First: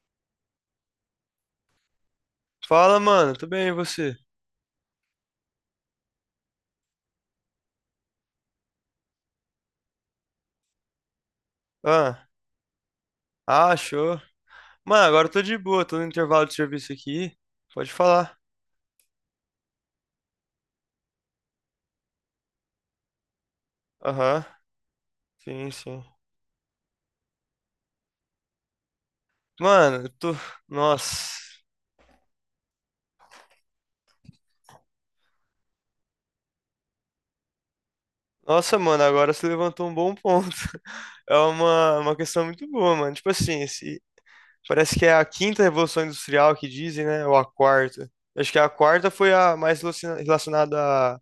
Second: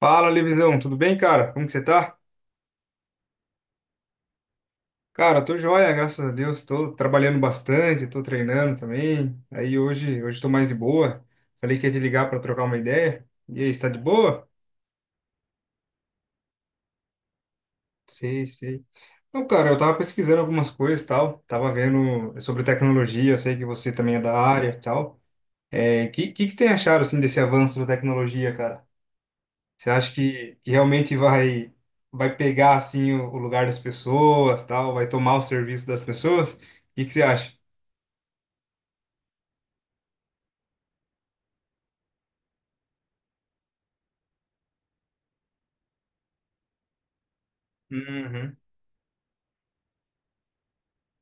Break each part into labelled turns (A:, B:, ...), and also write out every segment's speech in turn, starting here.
A: Fala, Levisão, tudo bem, cara? Como que você tá?
B: Fala, mano, tudo bem e você?
A: Cara, tô joia, graças a Deus. Tô trabalhando bastante, tô treinando também. Aí hoje tô mais de boa. Falei que ia te
B: Ah,
A: ligar pra trocar uma ideia. E aí, você tá de
B: Show.
A: boa?
B: Mano, agora eu tô de boa, tô no intervalo de serviço aqui. Pode falar.
A: Sei. Então, cara, eu tava pesquisando algumas coisas e tal. Tava vendo sobre tecnologia, eu sei que você também é da
B: Aham,
A: área e tal.
B: sim, sim.
A: É, que você tem achado, assim, desse avanço da tecnologia, cara? Você
B: Mano, eu
A: acha
B: tô.
A: que realmente
B: Nossa.
A: vai pegar assim o lugar das pessoas, tal, vai tomar o serviço das pessoas? O que que você acha?
B: Nossa, mano, agora você levantou um bom ponto. É uma questão muito boa, mano. Tipo assim, esse parece que é a quinta revolução industrial que dizem, né? Ou a quarta. Acho
A: Uhum.
B: que a quarta foi a mais relacionada a-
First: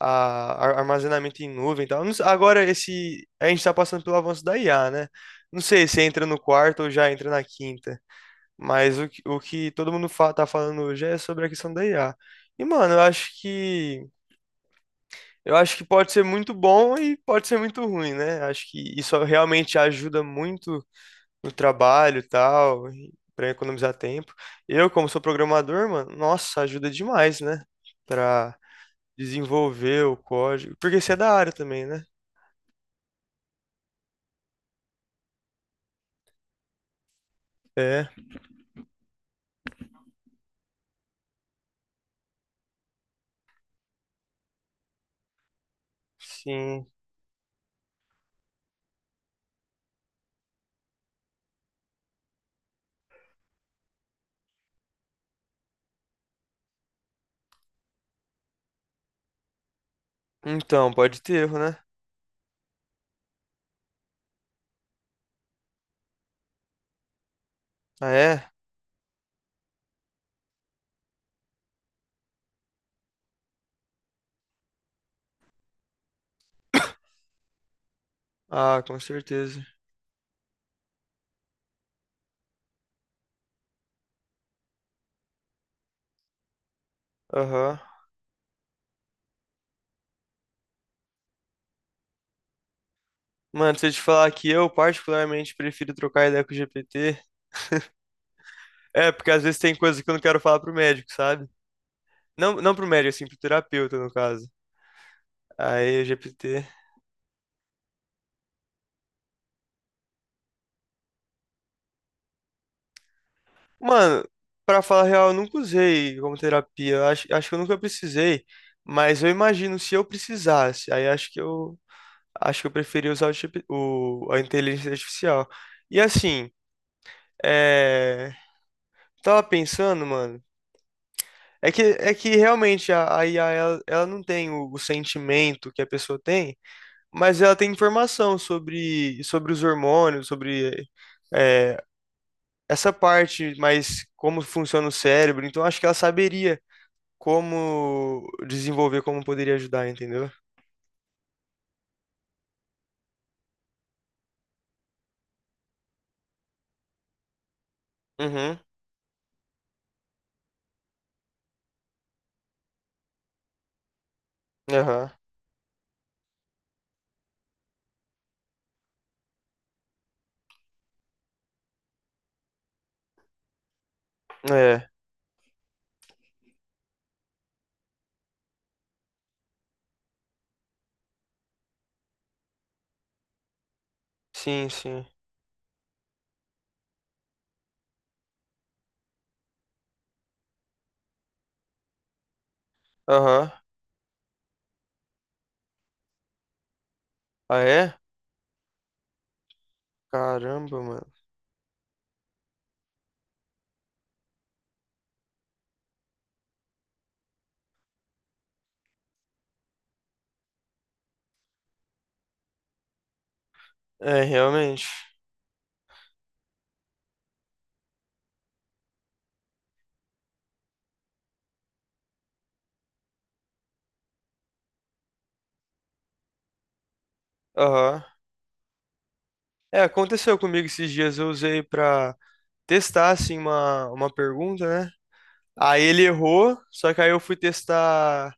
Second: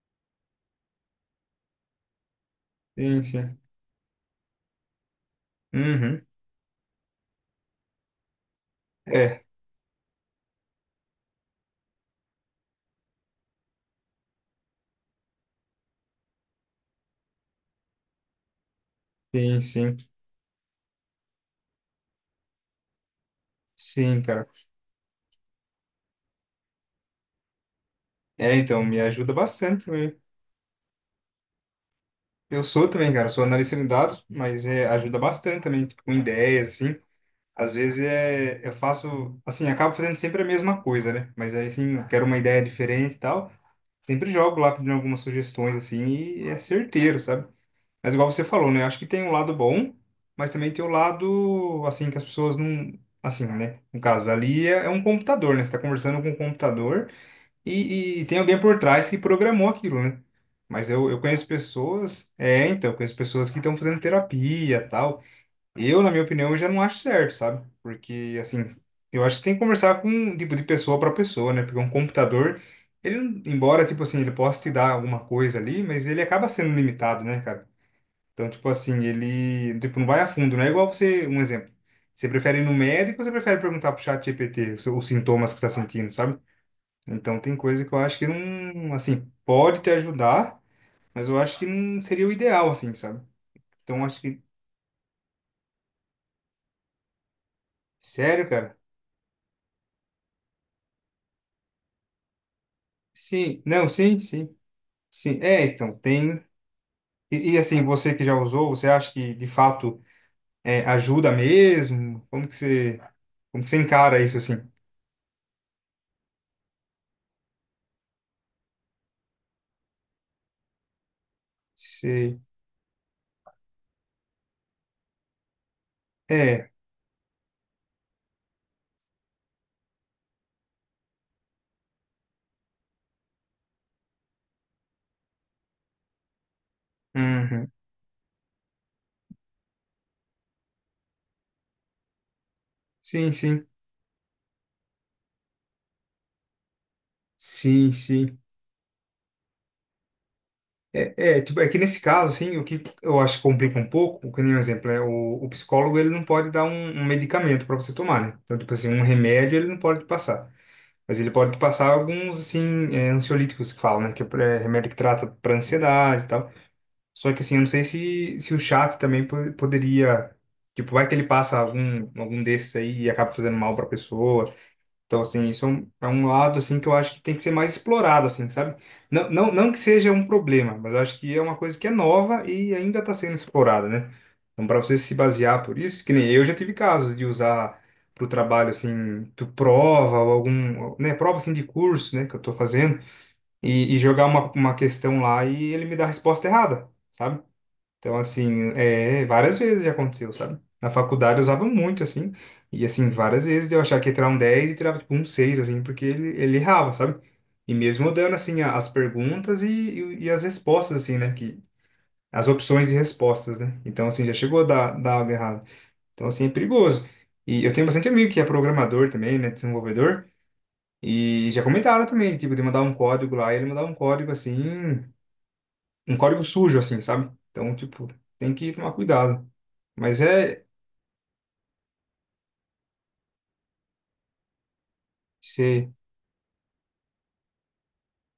B: a- armazenamento em nuvem e tal. Não sei. Agora,
A: Sim,
B: esse, a gente
A: sim.
B: está passando pelo avanço da IA, né? Não sei se
A: Uhum.
B: entra no quarto ou já entra na quinta, mas o
A: É,
B: que todo mundo fa tá falando hoje é sobre a questão da IA. E, mano, eu acho que pode ser muito bom e pode ser muito ruim, né? Acho que isso
A: sim,
B: realmente
A: sim.
B: ajuda muito no trabalho e tal, para economizar
A: Sim,
B: tempo.
A: cara.
B: Eu, como sou programador, mano, nossa, ajuda demais, né?
A: É,
B: Para
A: então, me ajuda bastante
B: desenvolver o
A: também.
B: código, porque você é da área também, né?
A: Eu sou também, cara, sou analista de dados, mas é, ajuda bastante também, tipo, com ideias, assim. Às vezes
B: É,
A: é, eu faço, assim, acabo fazendo sempre a mesma coisa, né? Mas aí, assim, eu quero uma ideia diferente e tal. Sempre jogo lá pedindo algumas sugestões, assim, e é
B: sim.
A: certeiro, sabe? Mas igual você falou, né? Acho que tem um lado bom, mas também tem o lado, assim, que as pessoas não. Assim, né? No caso, ali é, é um computador, né? Você tá conversando com um computador e tem alguém por trás que programou aquilo, né? Mas
B: Então,
A: eu
B: pode ter
A: conheço
B: erro, né?
A: pessoas. É, então, eu conheço pessoas que estão fazendo terapia tal. Eu, na minha opinião, eu já não acho certo, sabe?
B: Ah,
A: Porque,
B: é?
A: assim, eu acho que tem que conversar com, um tipo, de pessoa para pessoa, né? Porque um computador. Ele, embora, tipo assim, ele possa te dar alguma coisa ali, mas ele acaba sendo limitado, né, cara? Então, tipo
B: Ah, com
A: assim,
B: certeza.
A: ele, tipo, não vai a fundo, não é igual você, um exemplo. Você prefere ir no médico ou você prefere perguntar pro chat GPT os sintomas que você tá sentindo, sabe? Então, tem
B: Aham.
A: coisa que eu acho que não, assim, pode te ajudar, mas eu acho que não seria o ideal, assim, sabe?
B: Mano, se eu te
A: Então, acho
B: falar
A: que,
B: que eu particularmente prefiro trocar ideia com o GPT,
A: sério, cara?
B: é porque às vezes tem coisa que eu não quero falar pro médico, sabe? Não, não pro médico, assim, pro
A: Sim, não,
B: terapeuta, no
A: sim,
B: caso.
A: sim, sim. É, então,
B: Aí, o
A: tem,
B: GPT.
A: assim, você que já usou, você acha que, de fato, é, ajuda mesmo? Como que você encara
B: Mano,
A: isso, assim?
B: pra falar a real, eu nunca usei como terapia. Eu acho que eu nunca precisei. Mas eu imagino se eu precisasse. Aí acho que eu
A: Você,
B: acho que eu preferia usar o a inteligência artificial. E assim.
A: é,
B: É, tava pensando, mano. É que realmente a IA, ela não tem o sentimento que a pessoa tem, mas ela tem
A: uhum.
B: informação sobre os hormônios, sobre, é, essa
A: Sim,
B: parte,
A: sim.
B: mas como funciona o cérebro. Então acho que ela saberia
A: Sim,
B: como
A: sim.
B: desenvolver, como poderia ajudar, entendeu?
A: É, é, tipo, é que nesse caso, assim, o que eu acho que complica um pouco, que nem um exemplo, é o psicólogo, ele não pode dar um medicamento para você tomar, né? Então,
B: Uhum.
A: tipo assim, um remédio ele não pode te passar. Mas ele pode te passar alguns, assim, é, ansiolíticos que falam, né? Que é é remédio que
B: Aham.
A: trata para ansiedade e tal. Só que, assim, eu não sei se, se o chat também poderia... Tipo, vai que ele passa algum, algum desses aí e acaba fazendo mal para a pessoa.
B: É.
A: Então, assim, isso é um lado, assim, que eu acho que tem que ser mais explorado, assim, sabe? Não que seja um problema, mas eu acho que é uma coisa que é nova e ainda está sendo explorada, né? Então,
B: Sim,
A: para você
B: sim.
A: se basear por isso, que nem eu já tive casos de usar para o trabalho, assim, tu prova ou algum, né, prova, assim, de curso, né, que eu estou fazendo,
B: Aham.
A: e jogar uma questão lá e ele me dá a resposta errada, sabe?
B: Ah, é?
A: Então, assim, é, várias vezes já aconteceu, sabe?
B: Caramba,
A: Na
B: mano.
A: faculdade eu usava muito, assim, e, assim, várias vezes eu achava que ia tirar um 10 e tirava, tipo, um 6 assim, porque ele errava, sabe? E mesmo dando, assim, as perguntas e as respostas, assim, né? Que, as opções e respostas, né? Então,
B: É,
A: assim, já chegou a
B: realmente.
A: dar algo errado. Então, assim, é perigoso. E eu tenho bastante amigo que é programador também, né? Desenvolvedor, e já comentaram também, tipo, de mandar um código lá, e ele mandar um código, assim, um código sujo, assim, sabe? Então,
B: Aham.
A: tipo, tem que tomar cuidado.
B: É,
A: Mas
B: aconteceu
A: é.
B: comigo esses dias, eu usei pra testar, assim, uma pergunta, né? Aí
A: Sei.
B: ele errou, só que aí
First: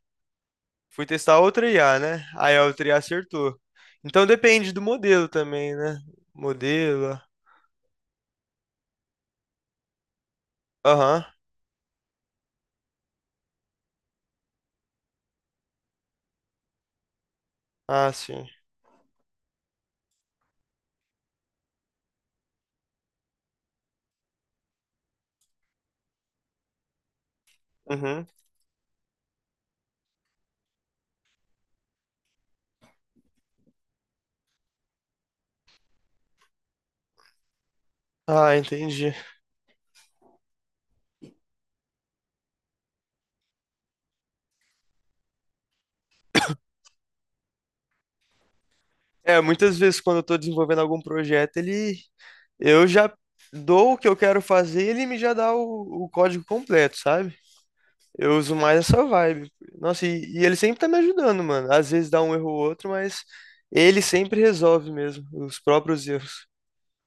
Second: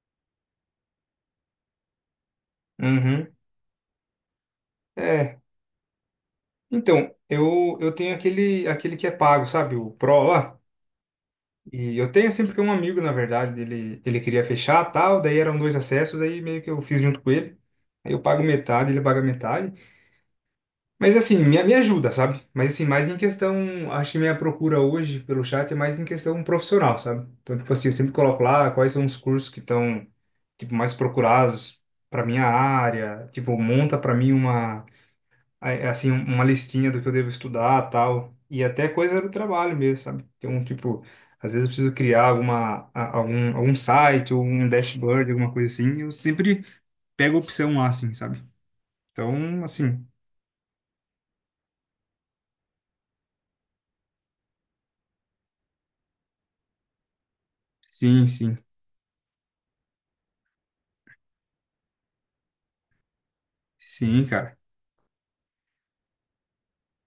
B: fui testar outra IA, né? Aí a outra IA
A: Uhum.
B: acertou. Então depende do modelo
A: É.
B: também, né?
A: Então,
B: Modelo.
A: eu tenho aquele, aquele que é pago, sabe? O Pro lá.
B: Aham.
A: E eu tenho sempre que um amigo, na verdade, ele queria fechar tal, daí eram dois acessos, aí meio que eu fiz junto com ele.
B: Ah,
A: Aí eu pago
B: sim.
A: metade, ele paga metade. Mas assim, me ajuda, sabe? Mas assim, mais em questão. Acho que minha procura hoje pelo chat é mais em questão profissional, sabe? Então, tipo assim, eu sempre
B: Uhum.
A: coloco lá quais são os cursos que estão, tipo, mais procurados para minha área. Tipo, monta para mim uma aí, é assim, um, uma listinha do que eu devo estudar, tal,
B: Ah,
A: e até
B: entendi.
A: coisa do trabalho mesmo, sabe? Tem um tipo, às vezes eu preciso criar alguma, algum, algum site ou um dashboard, alguma coisa assim, eu sempre pego a opção lá, assim, sabe?
B: É,
A: Então,
B: muitas vezes
A: assim,
B: quando eu tô desenvolvendo algum projeto, ele eu já dou o que eu quero fazer, ele me já dá o código completo, sabe?
A: sim,
B: Eu uso
A: sim,
B: mais essa vibe. Nossa, e ele sempre tá me ajudando, mano. Às vezes dá um erro ou outro, mas ele
A: sim,
B: sempre
A: cara.
B: resolve mesmo os próprios erros.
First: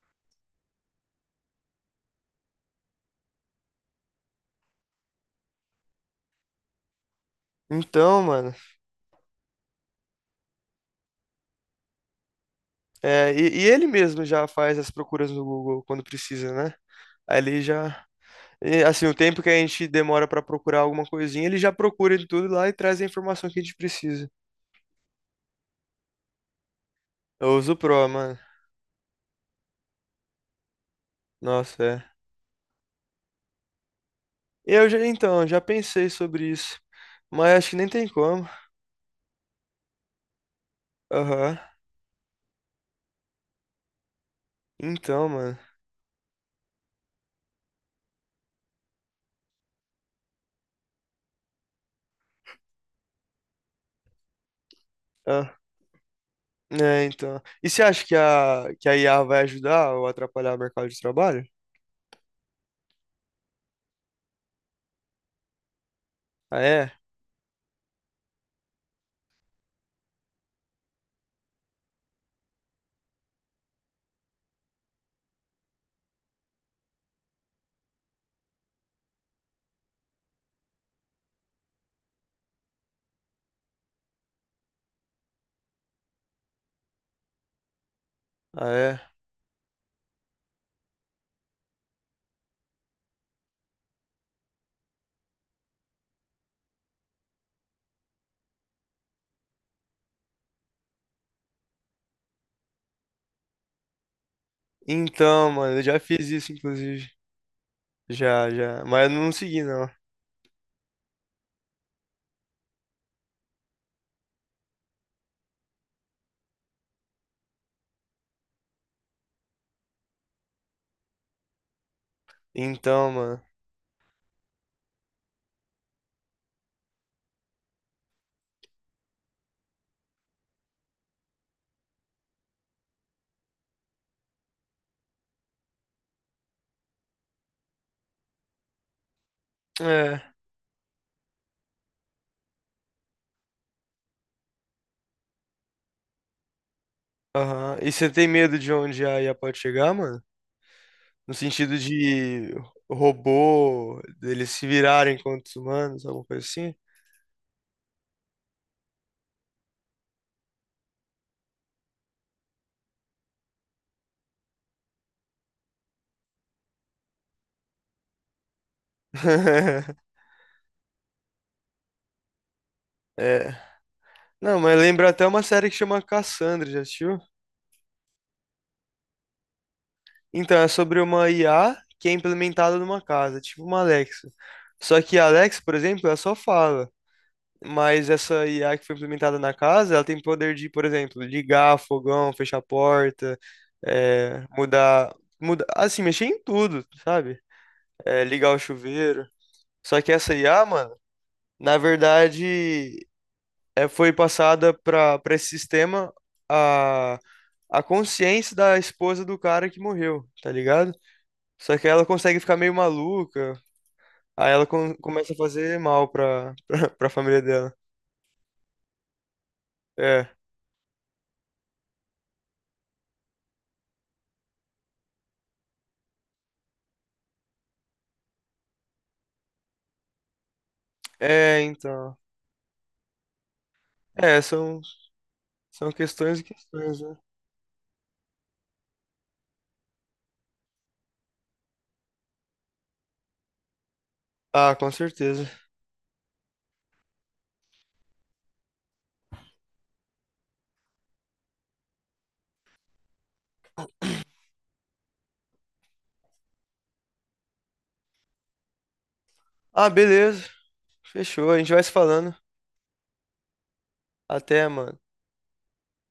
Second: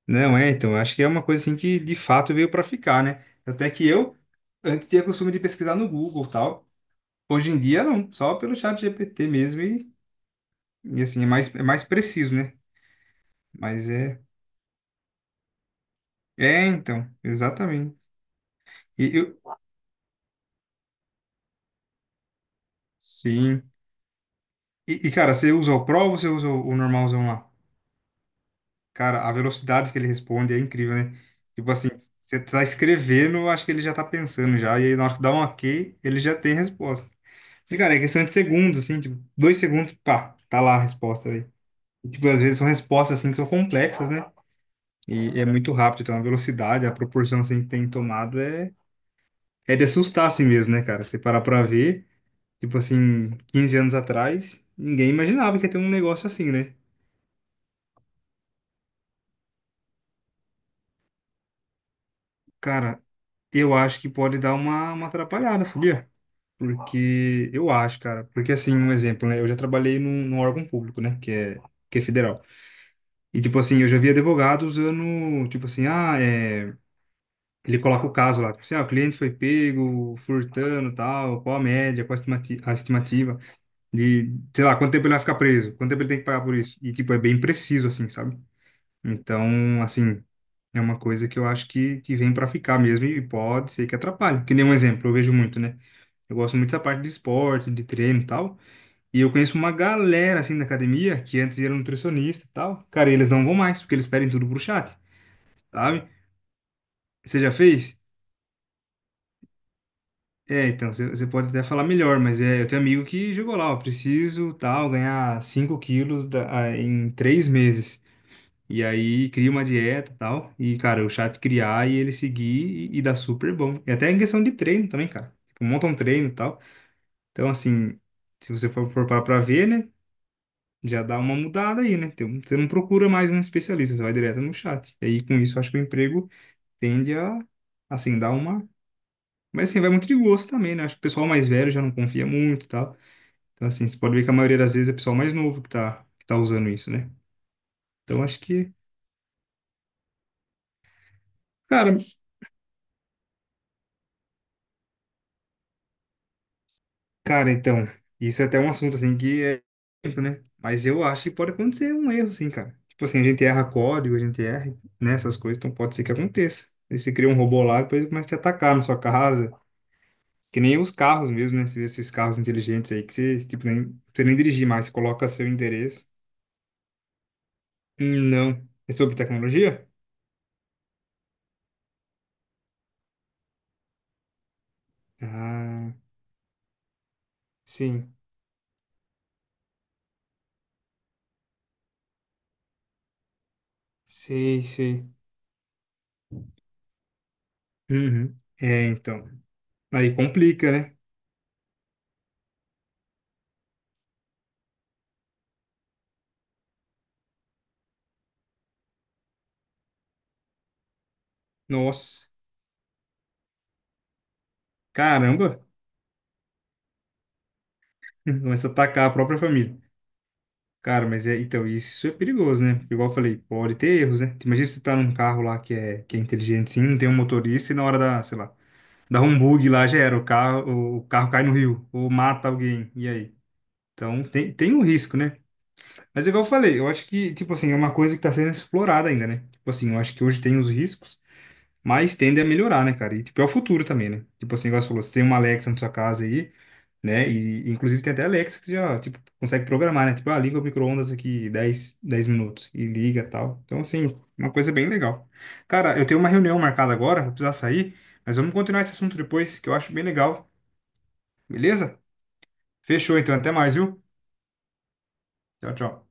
A: Não, é, então, acho que é uma coisa assim que de fato veio para ficar, né? Até que eu antes tinha costume de pesquisar no Google, e tal. Hoje em dia não,
B: Então,
A: só
B: mano,
A: pelo chat GPT mesmo e assim, é mais preciso, né?
B: e ele
A: Mas é.
B: mesmo já faz as procuras no Google quando precisa,
A: É,
B: né?
A: então,
B: Aí ele
A: exatamente.
B: já. E, Assim,
A: E
B: o
A: eu,
B: tempo que a gente demora pra procurar alguma coisinha, ele já procura de tudo lá e traz a informação que a
A: sim.
B: gente precisa.
A: E, cara, você usa o Pro ou você usa o normalzão lá?
B: Eu uso o Pro, mano.
A: Cara, a velocidade que ele responde é incrível, né? Tipo
B: Nossa,
A: assim,
B: é.
A: você tá escrevendo, eu acho que ele já tá pensando já. E
B: Eu
A: aí,
B: já,
A: na hora que dá um
B: então, já
A: ok,
B: pensei
A: ele já
B: sobre
A: tem a
B: isso.
A: resposta.
B: Mas acho que
A: E,
B: nem
A: cara, é
B: tem
A: questão de
B: como.
A: segundos, assim, tipo, 2 segundos, pá, tá lá a resposta aí.
B: Aham.
A: E, tipo, às vezes são respostas, assim, que são complexas, né?
B: Então,
A: E é
B: mano.
A: muito rápido, então a velocidade, a proporção, assim, que tem tomado é, é de assustar, assim mesmo, né, cara? Você parar pra ver. Tipo assim, 15 anos atrás, ninguém imaginava que ia ter um negócio assim, né?
B: É, então. E você acha que a IA vai ajudar ou atrapalhar o mercado de trabalho?
A: Cara, eu acho que pode dar uma atrapalhada, sabia?
B: Ah, é?
A: Porque eu acho, cara. Porque assim, um exemplo, né? Eu já trabalhei num, num órgão público, né? Que é federal. E tipo assim, eu já vi advogado usando, tipo assim, ah, é... ele coloca o caso lá, tipo assim, ah, o cliente foi pego, furtando, tal, qual a média, qual a a estimativa de, sei lá, quanto tempo ele vai ficar preso, quanto tempo ele tem que pagar por isso. E tipo, é bem preciso, assim, sabe?
B: Ah, é?
A: Então, assim, é uma coisa que eu acho que vem para ficar mesmo e pode ser que atrapalhe. Que nem um exemplo, eu vejo muito, né? Eu gosto muito dessa parte de esporte, de treino e tal. E eu conheço uma galera, assim, da academia que antes era nutricionista e tal. Cara, eles não vão mais, porque eles pedem tudo pro chat,
B: Então, mano, eu já
A: sabe?
B: fiz isso, inclusive.
A: Você já fez?
B: Já, já. Mas eu não segui, não.
A: É, então, você pode até falar melhor, mas é, eu tenho amigo que jogou lá, ó, preciso, tal, ganhar 5 quilos ah, em 3 meses. E aí cria uma dieta e tal. E, cara, o chat criar e ele seguir e
B: Então,
A: dá
B: mano.
A: super bom. E até em questão de treino também, cara. Tipo, monta um treino e tal. Então, assim, se você for parar pra ver, né? Já dá uma mudada aí, né? então Você não procura mais um especialista, você vai direto no chat. E aí, com isso, eu acho que o emprego tende a, assim, dar uma. Mas, assim, vai muito de
B: É.
A: gosto também, né? Acho que o pessoal mais velho já não confia muito e tal. Então, assim, você pode ver que a maioria das vezes é o pessoal mais novo que tá usando isso, né?
B: Aham. E você
A: Então,
B: tem
A: acho
B: medo de
A: que.
B: onde a IA pode chegar, mano? No sentido
A: Cara
B: de robô, deles se virarem contra os humanos, alguma coisa assim?
A: Cara, então, isso é até um assunto assim que é tempo, né? Mas eu acho que pode acontecer um erro, sim, cara. Tipo assim, a gente erra código, a gente erra, né, essas coisas, então pode ser que aconteça. Aí você cria um robô lá, depois ele começa a te atacar na sua casa. Que nem os carros mesmo, né? Você vê esses carros inteligentes aí que você,
B: É.
A: tipo, nem, você nem
B: Não,
A: dirigir
B: mas
A: mais, você
B: lembra até
A: coloca
B: uma
A: seu
B: série que chama
A: endereço.
B: Cassandra, já assistiu?
A: Não. É sobre tecnologia?
B: Então, é sobre uma IA que é implementada numa casa, tipo uma Alexa. Só que a Alexa, por
A: Ah,
B: exemplo, ela só fala. Mas
A: sim.
B: essa IA que foi implementada na casa, ela tem poder de, por exemplo, ligar fogão, fechar a porta, é,
A: Sei.
B: mudar, assim, mexer em tudo, sabe? É,
A: Uhum.
B: ligar o
A: É,
B: chuveiro.
A: então.
B: Só que
A: Aí
B: essa IA,
A: complica,
B: mano,
A: né?
B: na verdade, é, foi passada para esse sistema a, a consciência da esposa do cara que morreu, tá ligado? Só que ela
A: Nossa.
B: consegue ficar meio maluca, aí ela começa a
A: Caramba.
B: fazer mal pra, pra família dela.
A: Começa a atacar a própria família.
B: É,
A: Cara, mas é, então, isso é perigoso, né? Igual eu falei, pode ter erros, né? Imagina você tá num carro lá que é inteligente, sim, não tem um motorista e na hora da, sei lá, dá um bug lá, já era, o carro cai no
B: é,
A: rio, ou
B: então.
A: mata alguém, e aí? Então,
B: É,
A: tem, tem
B: são
A: um risco, né?
B: São
A: Mas
B: questões
A: igual
B: e
A: eu falei, eu
B: questões,
A: acho
B: né?
A: que, tipo assim, é uma coisa que tá sendo explorada ainda, né? Tipo assim, eu acho que hoje tem os riscos, mas tende a melhorar, né, cara? E, tipo, é o futuro também, né? Tipo assim,
B: Ah,
A: igual você
B: com
A: falou, você tem uma
B: certeza.
A: Alexa na sua casa aí, né? E, inclusive, tem até Alexa que você já, tipo, consegue programar, né? Tipo, ah, liga o micro-ondas aqui dez minutos e liga tal. Então, assim, uma coisa bem legal. Cara, eu tenho uma reunião marcada agora, vou precisar sair, mas vamos continuar esse assunto depois, que eu
B: Ah,
A: acho bem
B: beleza.
A: legal,
B: Fechou. A gente vai se
A: beleza?
B: falando.
A: Fechou, então, até mais, viu?
B: Até, mano.
A: Tchau, tchau.